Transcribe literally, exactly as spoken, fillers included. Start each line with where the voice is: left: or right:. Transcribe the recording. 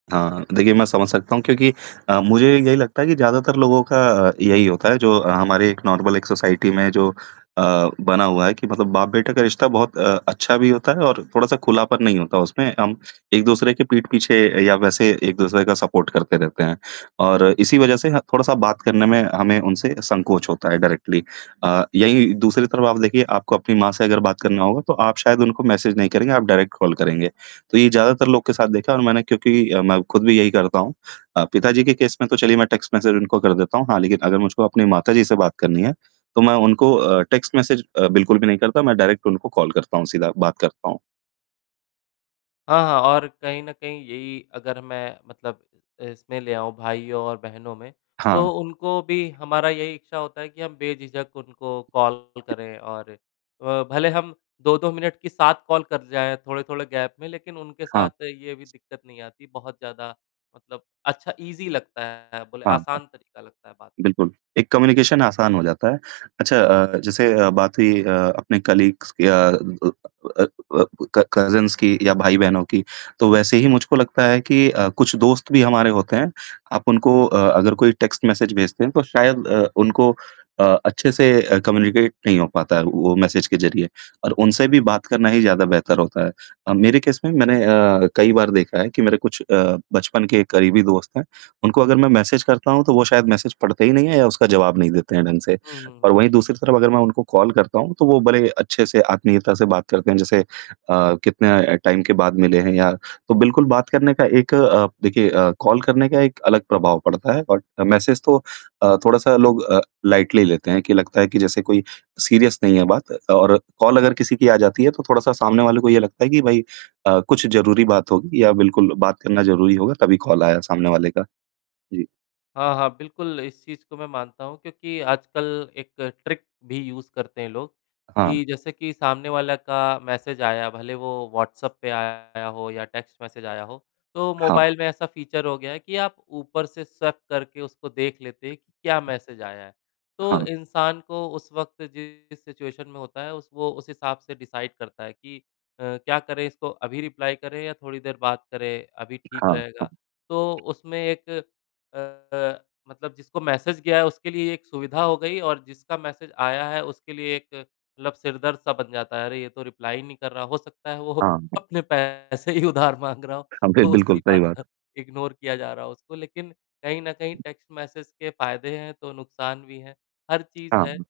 right: हाँ, हाँ। देखिए मैं समझ सकता हूँ क्योंकि अ, मुझे यही लगता है कि ज़्यादातर लोगों का अ, यही होता है जो हमारे नॉर्मल, एक सोसाइटी में जो अ, बना हुआ है कि मतलब बाप बेटे का रिश्ता बहुत अ, अच्छा भी होता है और थोड़ा-सा खुलापन नहीं होता उसमें हम एक-दूसरे के पीठ पीछे या वैसे एक-दूसरे का सपोर्ट करते रहते हैं। और इसी वजह से ना थोड़ा-सा बात करने में हमें उनसे संकोच होता है डायरेक्टली अ, यही दूसरी तरफ़ आप देखिए, आपको अपनी माँ से अगर बात करना होगा तो आप शायद उनको मैसेज नहीं करेंगे, आप डायरेक्ट कॉल करेंगे। तो ये ज़्यादातर लोगों के साथ देखा है और मैंने क्योंकि अ, मैं ख़ुद भी यही करता हूँ अ, पिता जी के केस में तो चलिए मैं टेक्स्ट मैसेज उनको कर देता हूँ। हाँ, लेक़िन अगर मुझको अपनी माताजी से बात करनी है, तो मैं उनको अ, टेक्स्ट मैसेज अ, बिल्कुल भी नहीं करता, मैं डायरेक्ट उनको कॉल करता हूँ, सीधा बात करता हूँ।
left: हाँ, हाँ और कहीं न कहीं यही अगर मैं मतलब इसमें ले आऊँ भाइयों और बहनों में तो
right: हाँ।
left: उनको भी हमारा यही इच्छा होता है कि हम बेझिझक उनको कॉल करें और अ, भले हम दो दो मिनट की सात कॉल कर जाए थोड़े-थोड़े गैप में, लेक़िन उनके
right: हाँ।
left: साथ ये भी दिक़्क़त नहीं आती, बहुत ज़्यादा मतलब अच्छा ईज़ी लगता है बोले
right: हाँ,
left: आसान तरीक़ा लगता है बात करना।
right: बिल्कुल, एक कम्युनिकेशन आसान हो जाता है। अच्छा अ, जैसे अ, बात हुई अ, अपने कलीग्स अ अ अ अ अ, क-कज़िन्स की या भाई-बहनों की तो वैसे ही मुझको लगता है कि अ, कुछ दोस्त भी हमारे होते हैं आप उनको अ, अगर कोई टेक्स्ट मैसेज भेजते हैं तो शायद अ, उनको अ, अच्छे से अ, कम्यूनिकेट नहीं हो पाता है वो मैसेज के ज़रिए और उनसे भी बात करना ही ज़्यादा बेहतर होता है। अ, मेरे केस में मैंने अ, कई बार देखा है कि मेरे कुछ अ, बचपन के करीबी दोस्त हैं, उनको अगर मैं मैसेज करता हूँ, तो वो शायद मैसेज पढ़ते ही नहीं है या उसका जवाब नहीं देते हैं ढंग से
left: हुँ, हुँ,
right: और
left: हुँ,
right: वही
left: हुँ।
right: दूसरी तरफ़ अगर मैं उनको कॉल करता हूँ, तो वो बड़े अच्छे से आत्मीयता से बात करते हैं जैसे अ, कितने टाइम के बाद मिले हैं या तो बिल्कुल बात करने का एक अ, देखिए अ, कॉल करने का एक अलग प्रभाव पड़ता है और मैसेज तो अ, थोड़ा-सा लोग अ, लाइटली लेते हैं कि लगता है कि जैसे कोई सीरियस नहीं है बात और कॉल अगर किसी की आ जाती है, तो थोड़ा-सा सामने वाले को ये लगता है कि भई अ, कुछ ज़रूरी बात होगी या बिल्कुल बात करना ज़रूरी होगा तभी कॉल आया सामने वाले का। जी।
left: हाँ, हाँ, बिल्कुल इस चीज़ को मैं मानता हूँ क्योंकि आजकल एक ट्रिक भी यूज़ करते हैं लोग
right: हाँ।
left: कि जैसे कि सामने वाले का मैसेज आया भले वो व्हाट्सएप पे आया हो या टेक्स्ट मैसेज आया हो, तो
right: हाँ।
left: मोबाइल में ऐसा फीचर हो गया है कि आप ऊपर से स्वैप करके उसको देख लेते हैं कि क्या मैसेज आया है। तो
right: हाँ।
left: इंसान को उस वक़्त जिस सिचुएशन में होता है उस वो उस हिसाब से डिसाइड करता है कि अ, क्या करें इसको अभी रिप्लाई करें या थोड़ी देर बात करें, अभी ठीक
right: हाँ,
left: रहेगा।
right: हाँ।
left: तो उसमें एक अ, मतलब जिसको मैसेज गया है उसके लिए एक सुविधा हो गई और जिसका मैसेज आया है उसके लिए एक मतलब सिरदर्द-सा बन जाता है। अरे, ये तो रिप्लाई ही नहीं कर रहा, हो सकता है वो
right: हाँ।
left: अपने पैसे ही उधार माँग रहा हो।
right: हाँ, बिल
left: तो उसी
right: बिल्कुल सही
left: बात पर
right: बात।
left: इग्नोर किया जा रहा हो उसको लेक़िन कहीं न कहीं टेक्स्ट मैसेज के फ़ायदे हैं तो नुकसान भी है, हर चीज़
right: हाँ।
left: है।